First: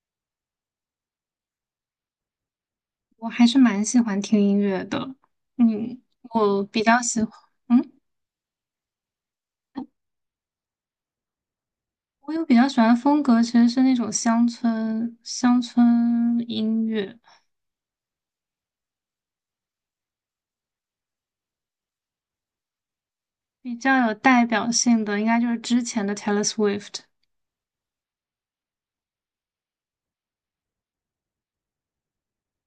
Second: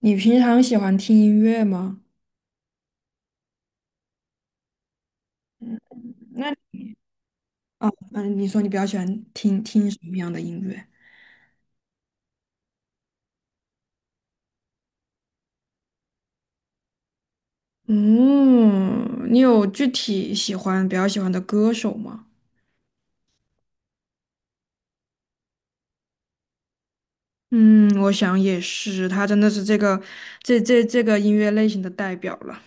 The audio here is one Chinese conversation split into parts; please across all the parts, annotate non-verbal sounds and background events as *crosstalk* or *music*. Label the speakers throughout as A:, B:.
A: 你平常喜欢听音乐吗？
B: 我还是蛮喜欢听音乐的。
A: 嗯，那
B: 我比较喜欢，
A: 啊，
B: 嗯，
A: 嗯，你说你比较喜欢听听什么样的音乐？
B: 我有比较喜欢的风格，其实是那种乡村音乐，
A: 嗯，你有具体喜欢比较喜欢的歌手吗？
B: 比较有代表性的，应该就是之前的 Taylor Swift。
A: 嗯，我想也是，他真的是这个这个音乐类型的代表了。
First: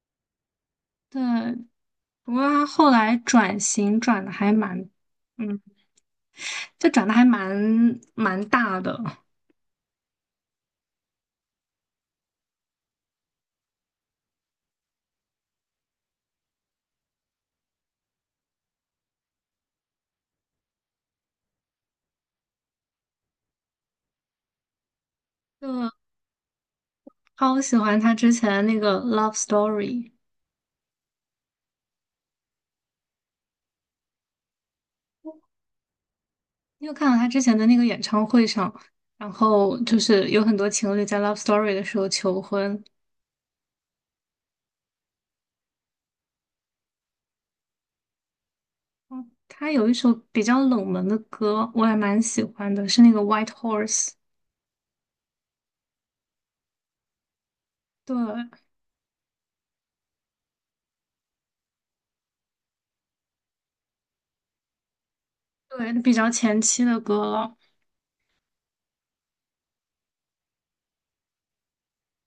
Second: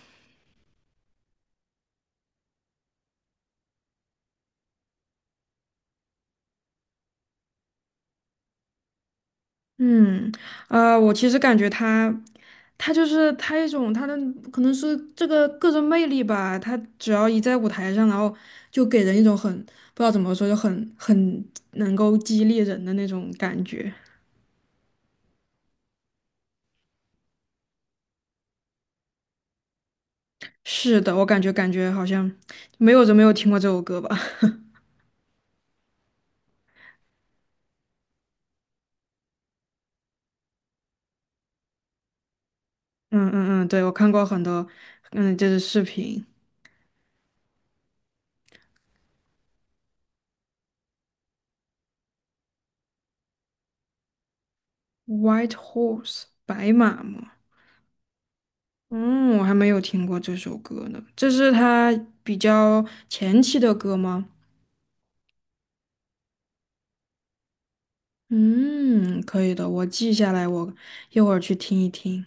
B: 对，不过他后来嗯，转的还蛮大的。
A: 嗯，我其实感觉他，他就是他一种他的可能是这个个人魅力吧。他只要一在舞台上，然后就给人一种很不知道怎么说，就很能够激励人的那种感觉。
B: 就超喜欢他之前那个《Love Story》。
A: 是的，我感觉好像没有人没有听过这首歌吧。*laughs*
B: 你有看到他之前的那个演唱会上，然后就是有很多情侣在《Love Story》的时候求婚。
A: 嗯嗯嗯，对，我看过很多，嗯，就是视频
B: 嗯，他有一首比较冷门的歌，我还蛮喜欢的，是那个《White Horse》。
A: ，White Horse 白马嘛。
B: 对，
A: 嗯，我还没有听过这首歌呢。这是他比较前期的歌吗？
B: 对，比较前期的歌了。
A: 嗯，可以的，我记下来，我一会儿去听一听。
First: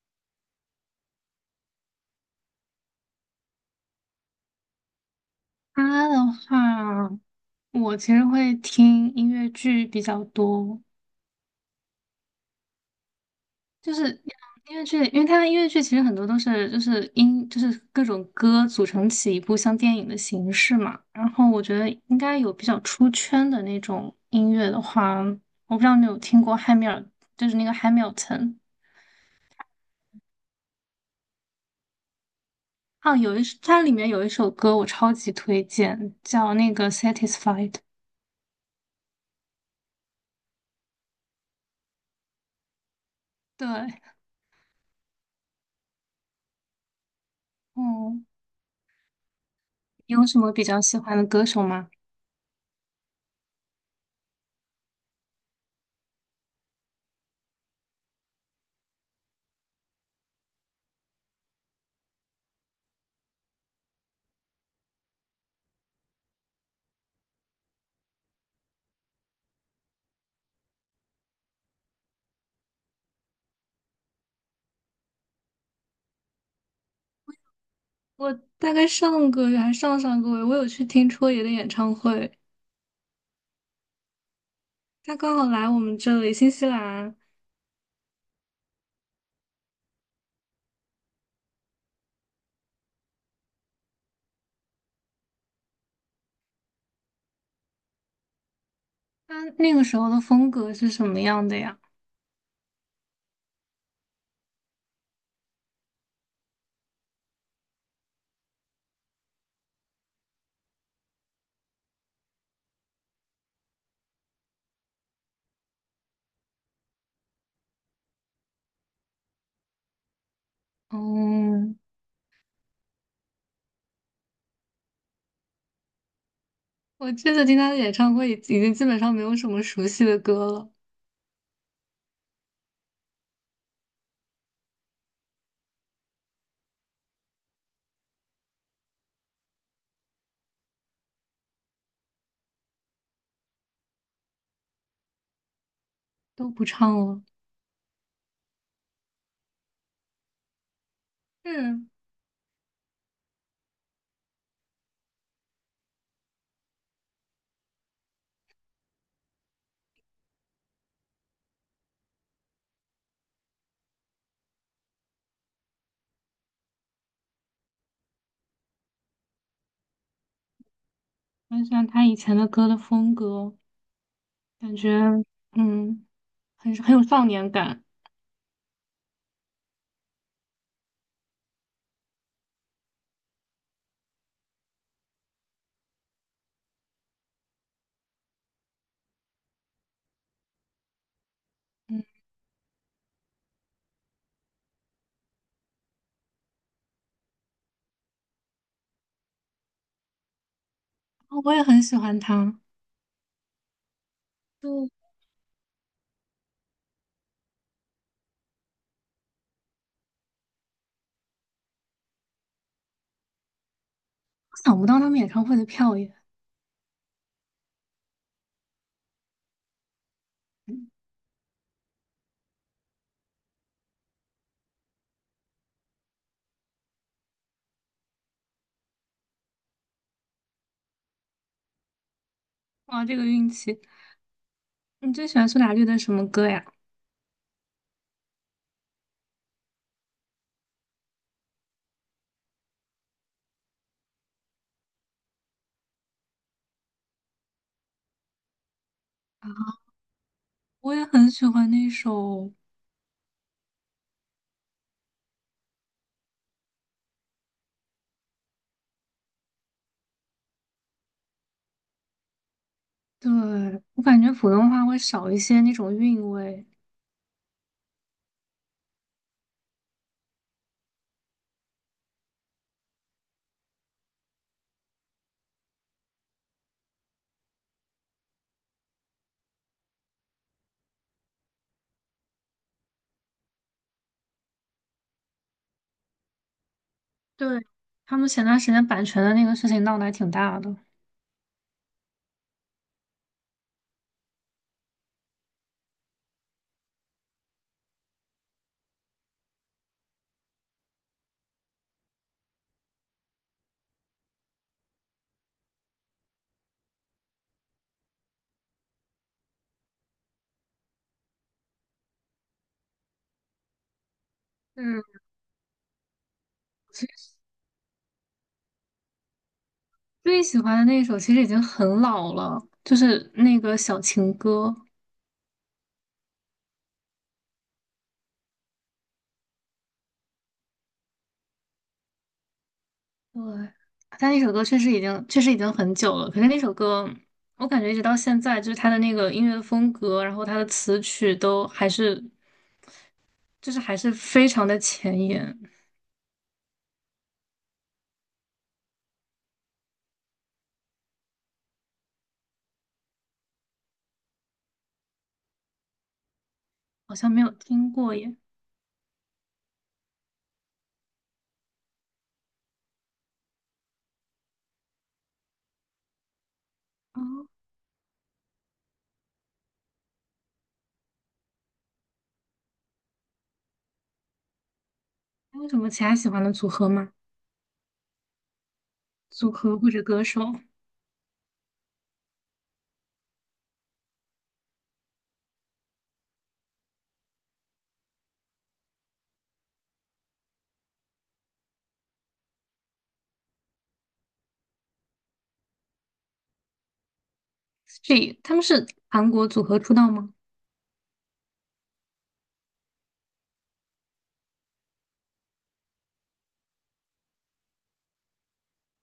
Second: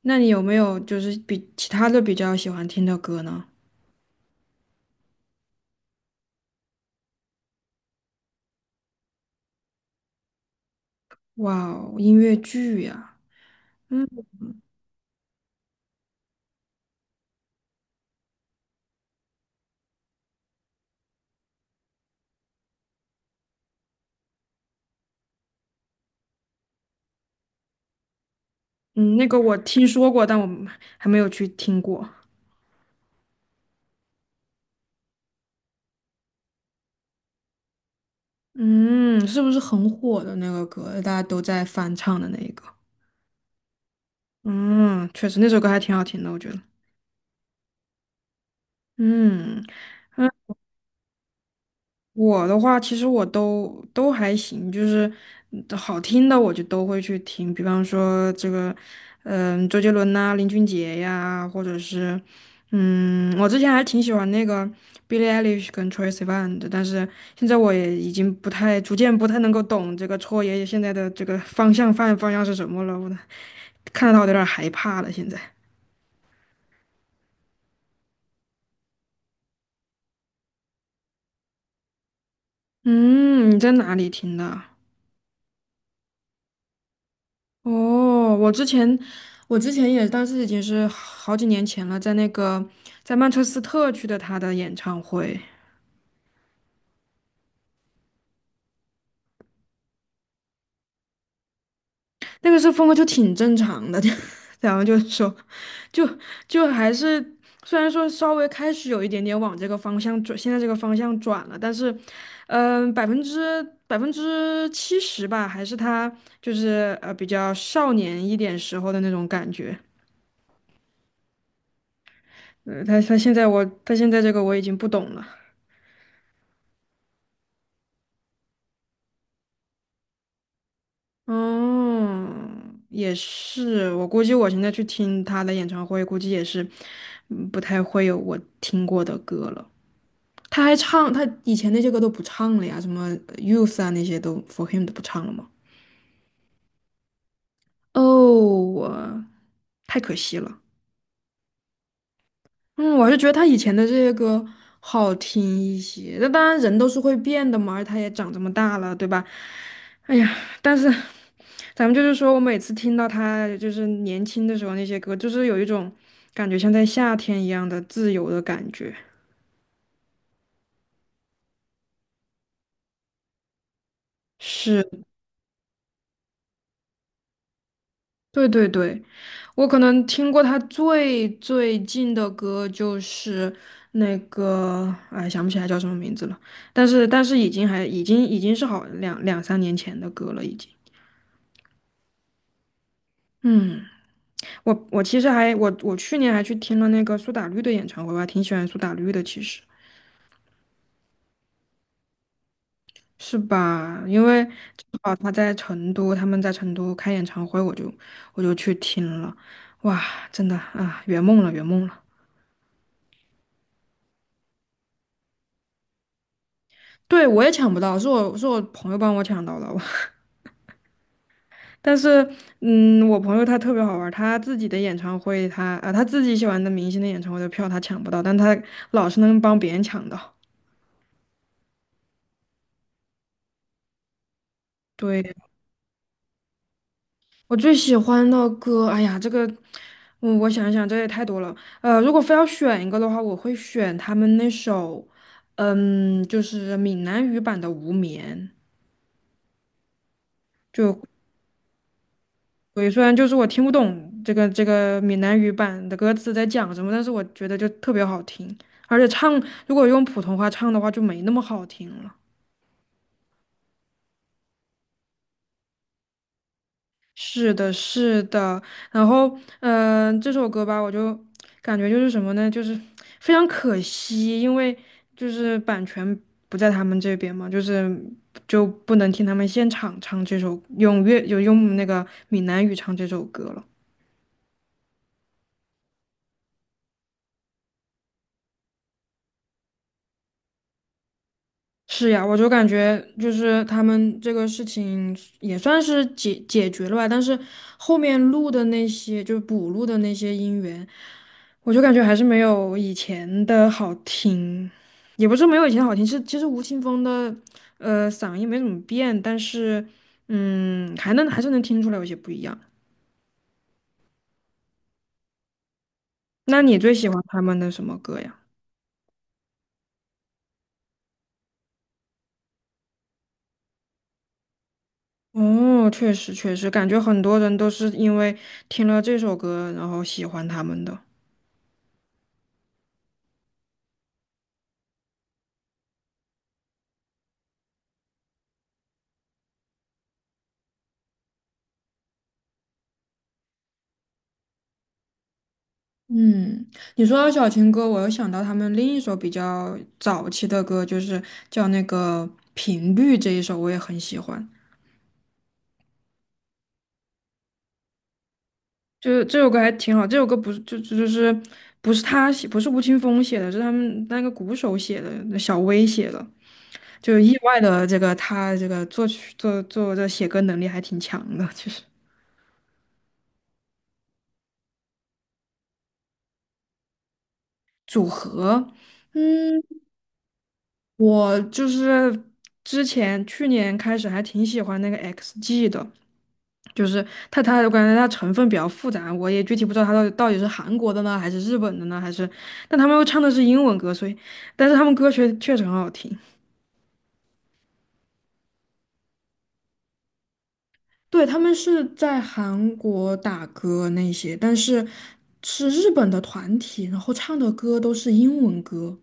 A: 那你有没有就是比其他的比较喜欢听的歌呢？
B: 他的话，我其实会听音乐剧比较多，
A: 哇哦，音乐剧呀，
B: 就是音乐剧，因为它的音乐剧其实很多都是就是音就是各种歌组成起一部像电影的形式嘛。然后我觉得应该有比较出圈的那种音乐的话，我不知道你有听过汉密尔，就是那个 Hamilton
A: 嗯，那个我听说过，但我还没有去听过。
B: 啊，哦有一首它里面有一首歌我超级推荐，叫那个 Satisfied。
A: 嗯，是不是很火的那个歌，大家都在翻唱的那一个？
B: 对。
A: 嗯，确实那首歌还挺好听的，我觉得。
B: 嗯，
A: 嗯。
B: 你有什
A: 嗯
B: 么比较喜欢的歌手吗？
A: 我的话，其实我都还行，就是好听的我就都会去听，比方说这个，嗯，周杰伦呐、林俊杰呀，或者是，嗯，我之前还挺喜欢那个 Billie Eilish 跟 Troye Sivan 的，但是现在我也已经不太，逐渐不太能够懂这个戳爷爷现在的这个方向是什么了，我 *laughs* 的看到他我都有点害怕了。现在，
B: 我大概上个月，我有去听戳爷的演唱会，
A: 嗯，你在哪里听的？
B: 他刚好来我们这里，新西兰，
A: 哦，我之前也，当时已经是好几年前了，在那个在曼彻斯特去的他的演唱会，
B: 他那个时候的风格是什么样的呀？
A: 那个时候风格就挺正常的，*laughs* 就然后就说，就就还是虽然说稍微开始有一点点往这个方向转，现在这个方向转了，但是，嗯、百分之七十吧，还是他就是比较少年一点时候的那种感觉，
B: 哦，
A: 他现在我他现在这个我已经不懂了。
B: 我这次听他的演唱会已经基本上没有什么熟悉的歌了，
A: 哦，也是，我估计我现在去听他的演唱会，估计也是，不太会有我听过的歌了。他还唱，他以前那些歌都不唱了呀，什么Youth 啊那些都 For Him 都不唱了吗？
B: 都不唱了。
A: 哦，我太可惜了。
B: 是，
A: 嗯，我还是觉得他以前的这些歌好听一些。那当然，人都是会变的嘛，而他也长这么大了，对吧？哎呀，但是咱们就是说，我每次听到他就是年轻的时候那些歌，就是有一种感觉像在夏天一样的自由的感觉。
B: 很喜欢他以前的歌的风格，感
A: 是，
B: 觉嗯，很很有少年感。
A: 对对对，我可能听过他最近的歌就是那个，哎，想不起来叫什么名字了，但是已经还已经已经是好两三年前的歌了，已经。
B: 嗯。
A: 嗯，我其实还我去年还去听了那个苏打绿的演唱会，我还挺喜欢苏打绿的，其实
B: 哦我也很喜欢他，
A: 是吧？因为
B: 就
A: 正
B: 我
A: 好他在成都，他们在成都开演唱会，我就去听了，哇，真的啊，圆梦了，圆梦了。
B: 想不到他们演唱会的票也，
A: 对，我也抢不到，是我朋友帮我抢到了，我
B: 嗯，
A: *laughs* 但是我朋友他特别好玩儿他自己的演唱会他自己喜欢的明星的演唱会的票他抢不到，但他老是能帮别人抢到。
B: 哇，这个运气！你最
A: 对。
B: 喜欢苏打绿的什么歌呀？
A: 我最喜欢的歌，哎呀，这个，我想一想，这也太多了。如果非要选一个的话，我会选他们那首，嗯，就是闽南语版的《无眠》。
B: 我
A: 就，
B: 也很喜欢那首。
A: 对，虽然就是我听不懂这个闽南语版的歌词在讲什么，但是我觉得就特别好听，而且唱如果用普通话唱的话就没那么好听了。
B: 对，我感觉普通话会少一些那种韵味。
A: 是的，是的，然后，嗯、这首歌吧，我就感觉就是什么呢，就是非常可惜，因为就是版权不在他们这边嘛，就是就不能听他们现场唱这首，用粤就用那个闽南语唱这首歌了。
B: 对，他们前段时间版权的那个事情闹得还挺大的。
A: 是呀，我就感觉就是他们这个事情也算是决了吧，但是后面录的那些就是补录的那些音源，我就感觉还是没有以前的好听，也不是没有以前好听，是其实吴青峰的嗓音没怎么变，但是还是能听出来有些不一样。
B: 嗯，
A: 那你最
B: 其
A: 喜欢
B: 实
A: 他们的什么歌呀？
B: 最喜欢的那一首其实已经很老了，就是那个《小情歌》。
A: 哦，确实确实，感觉很多人都是因为听了这首歌，然后喜欢他们的。
B: 对，但那首歌确实已经很久了。可是那首歌，我感觉一直到现在，就是它的那个音乐风格，然后它的词曲都还是就是还是非常的前沿，
A: 嗯，你说到小情歌，我又想到他们另一首比较早期的歌，就是叫那个《频率》这一首，我也很喜欢。
B: 好像没有听过耶。
A: 就是这首歌还挺好，这首歌不是就是不是他写，不是吴青峰写的，是他们那个鼓手写的，那小威写的。就意
B: 哦，
A: 外的这个他这个作曲这写歌能力还挺强的，其实。
B: 还有什么其他喜欢的组合吗？组合
A: 嗯。
B: 或者歌手，
A: 我就是之前去年开始还挺喜欢那个 XG 的，就是它我感觉它成分比较复杂，我也具体不知道它到底是韩国的呢，还是日本的呢，还是，但他们又唱的是英文歌，所以，但是他们歌曲确实很好听。
B: 这他们是韩国组合出道吗？
A: 对，他们是在韩国打歌那些，但是是日本的团体，然后唱的歌都是英文歌。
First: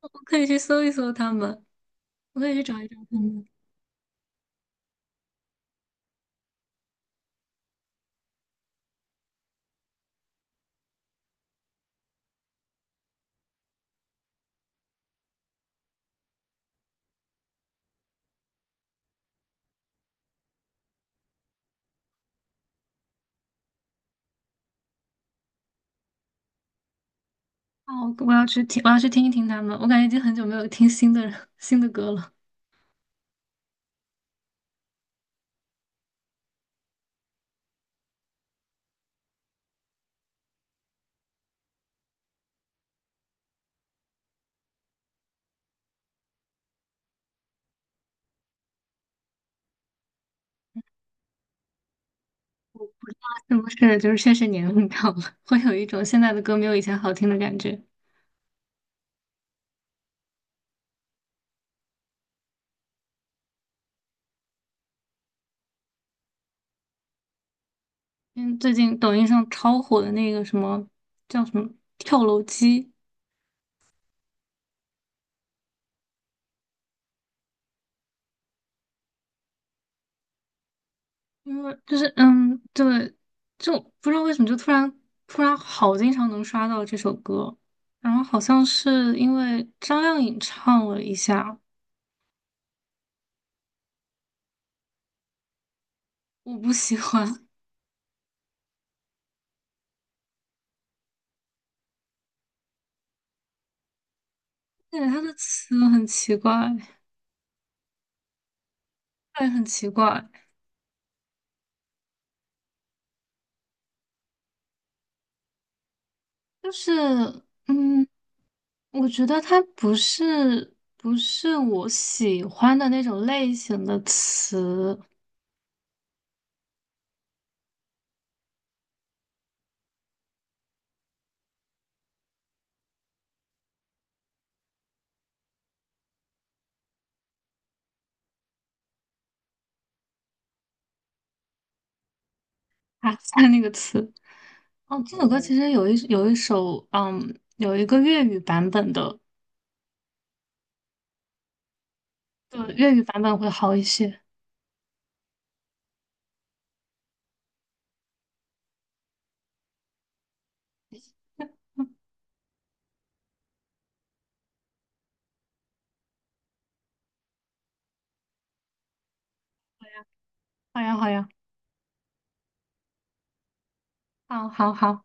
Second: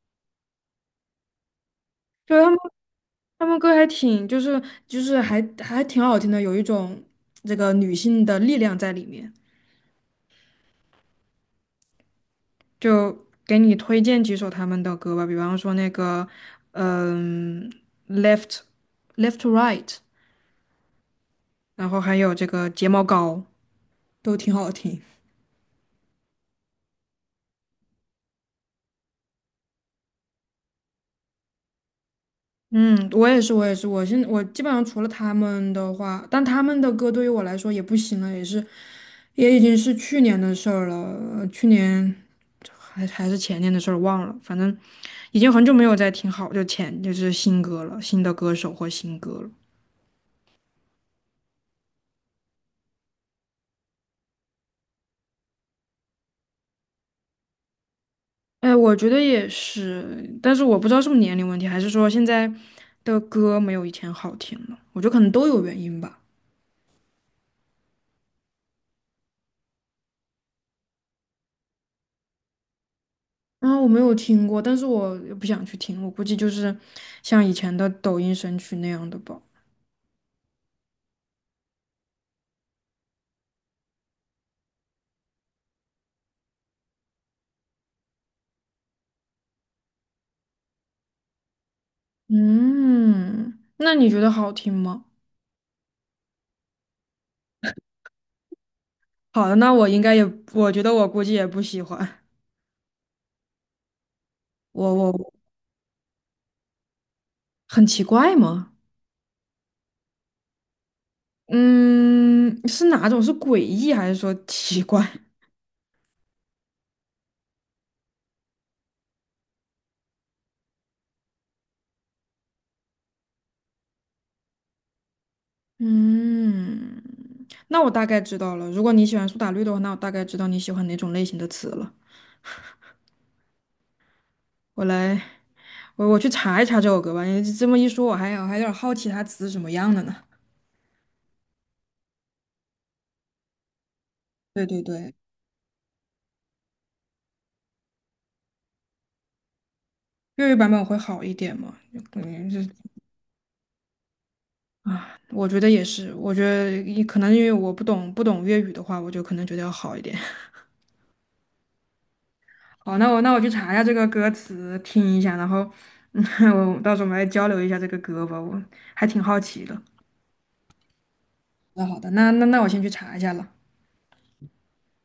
B: 我可以去搜一搜他们，
A: 就
B: 我可
A: 他
B: 以
A: 们。
B: 去找一找他
A: 他
B: 们。
A: 们歌还挺，就是还挺好听的，有一种这个女性的力量在里面。就给你推荐几首他们的歌吧，比方说那个，嗯，Left Left to Right，然后还有这个睫毛膏，都挺好听。
B: 哦，我要去听，我要去听一听他们。我感觉已经很久没有听新的歌了，
A: 嗯，我也是，我也是，我基本上除了他们的话，但他们的歌对于我来说也不行了，也是，也已经是去年的事儿了，去年是前年的事儿忘了，反正已经很久没有再听好，就是新歌了，新的歌手或新歌了。
B: 是不是？就是确实年龄到了，会有一种现在的歌没有以前好听的感觉。
A: 哎，我觉得也是，但是我不知道是不是年龄问题，还是说现在的歌没有以前好听了，我觉得可能都有原因吧。
B: 因为最近抖音上超火的那个什么叫什么跳楼机，
A: 啊，我没有听过，但是我也不想去听，我估计就是像以前的抖音神曲那样的吧。
B: 因为就是嗯，对，就不知道为什么就突然好经常能刷到这首歌，然后好像是因为张靓颖唱了一下，
A: 嗯，那你觉得好听吗？
B: 我不喜欢，
A: 好的，那我应该也，我觉得我估计也不喜欢。
B: *laughs*
A: 我
B: 对，她
A: 我
B: 的词很奇怪，
A: 很奇怪吗？
B: 对，很奇怪，
A: 嗯，是哪种？是诡异还是说奇怪？
B: 就是嗯，我觉得它不是我喜欢的那种类型的词
A: 嗯，那我大概知道了。如果你喜欢苏打绿的话，那我大概知道你喜欢哪种类型的词了。我来，我去查一查这首歌吧。你这么一说，我还有点好奇它词是什么样的呢。
B: 啊，*laughs* 那个词。
A: 对对
B: 哦，
A: 对，
B: 这首歌其实有一首，嗯，有一个粤语版本的，
A: 粤语版本会好一点嘛？就感觉
B: 就
A: 就
B: 粤语版本会好一些。
A: 啊，我觉得也是，我觉得也可能因为我不懂粤语的话，我就可能觉得要好一点。*laughs* 好，那我去查一下这个歌词，听一下，然后嗯，*laughs* 我到时候我们来交流一下这个歌吧，我还挺好奇的。
B: 好呀，好呀，
A: 那好的，那我先去查一下了。
B: 好，好，好。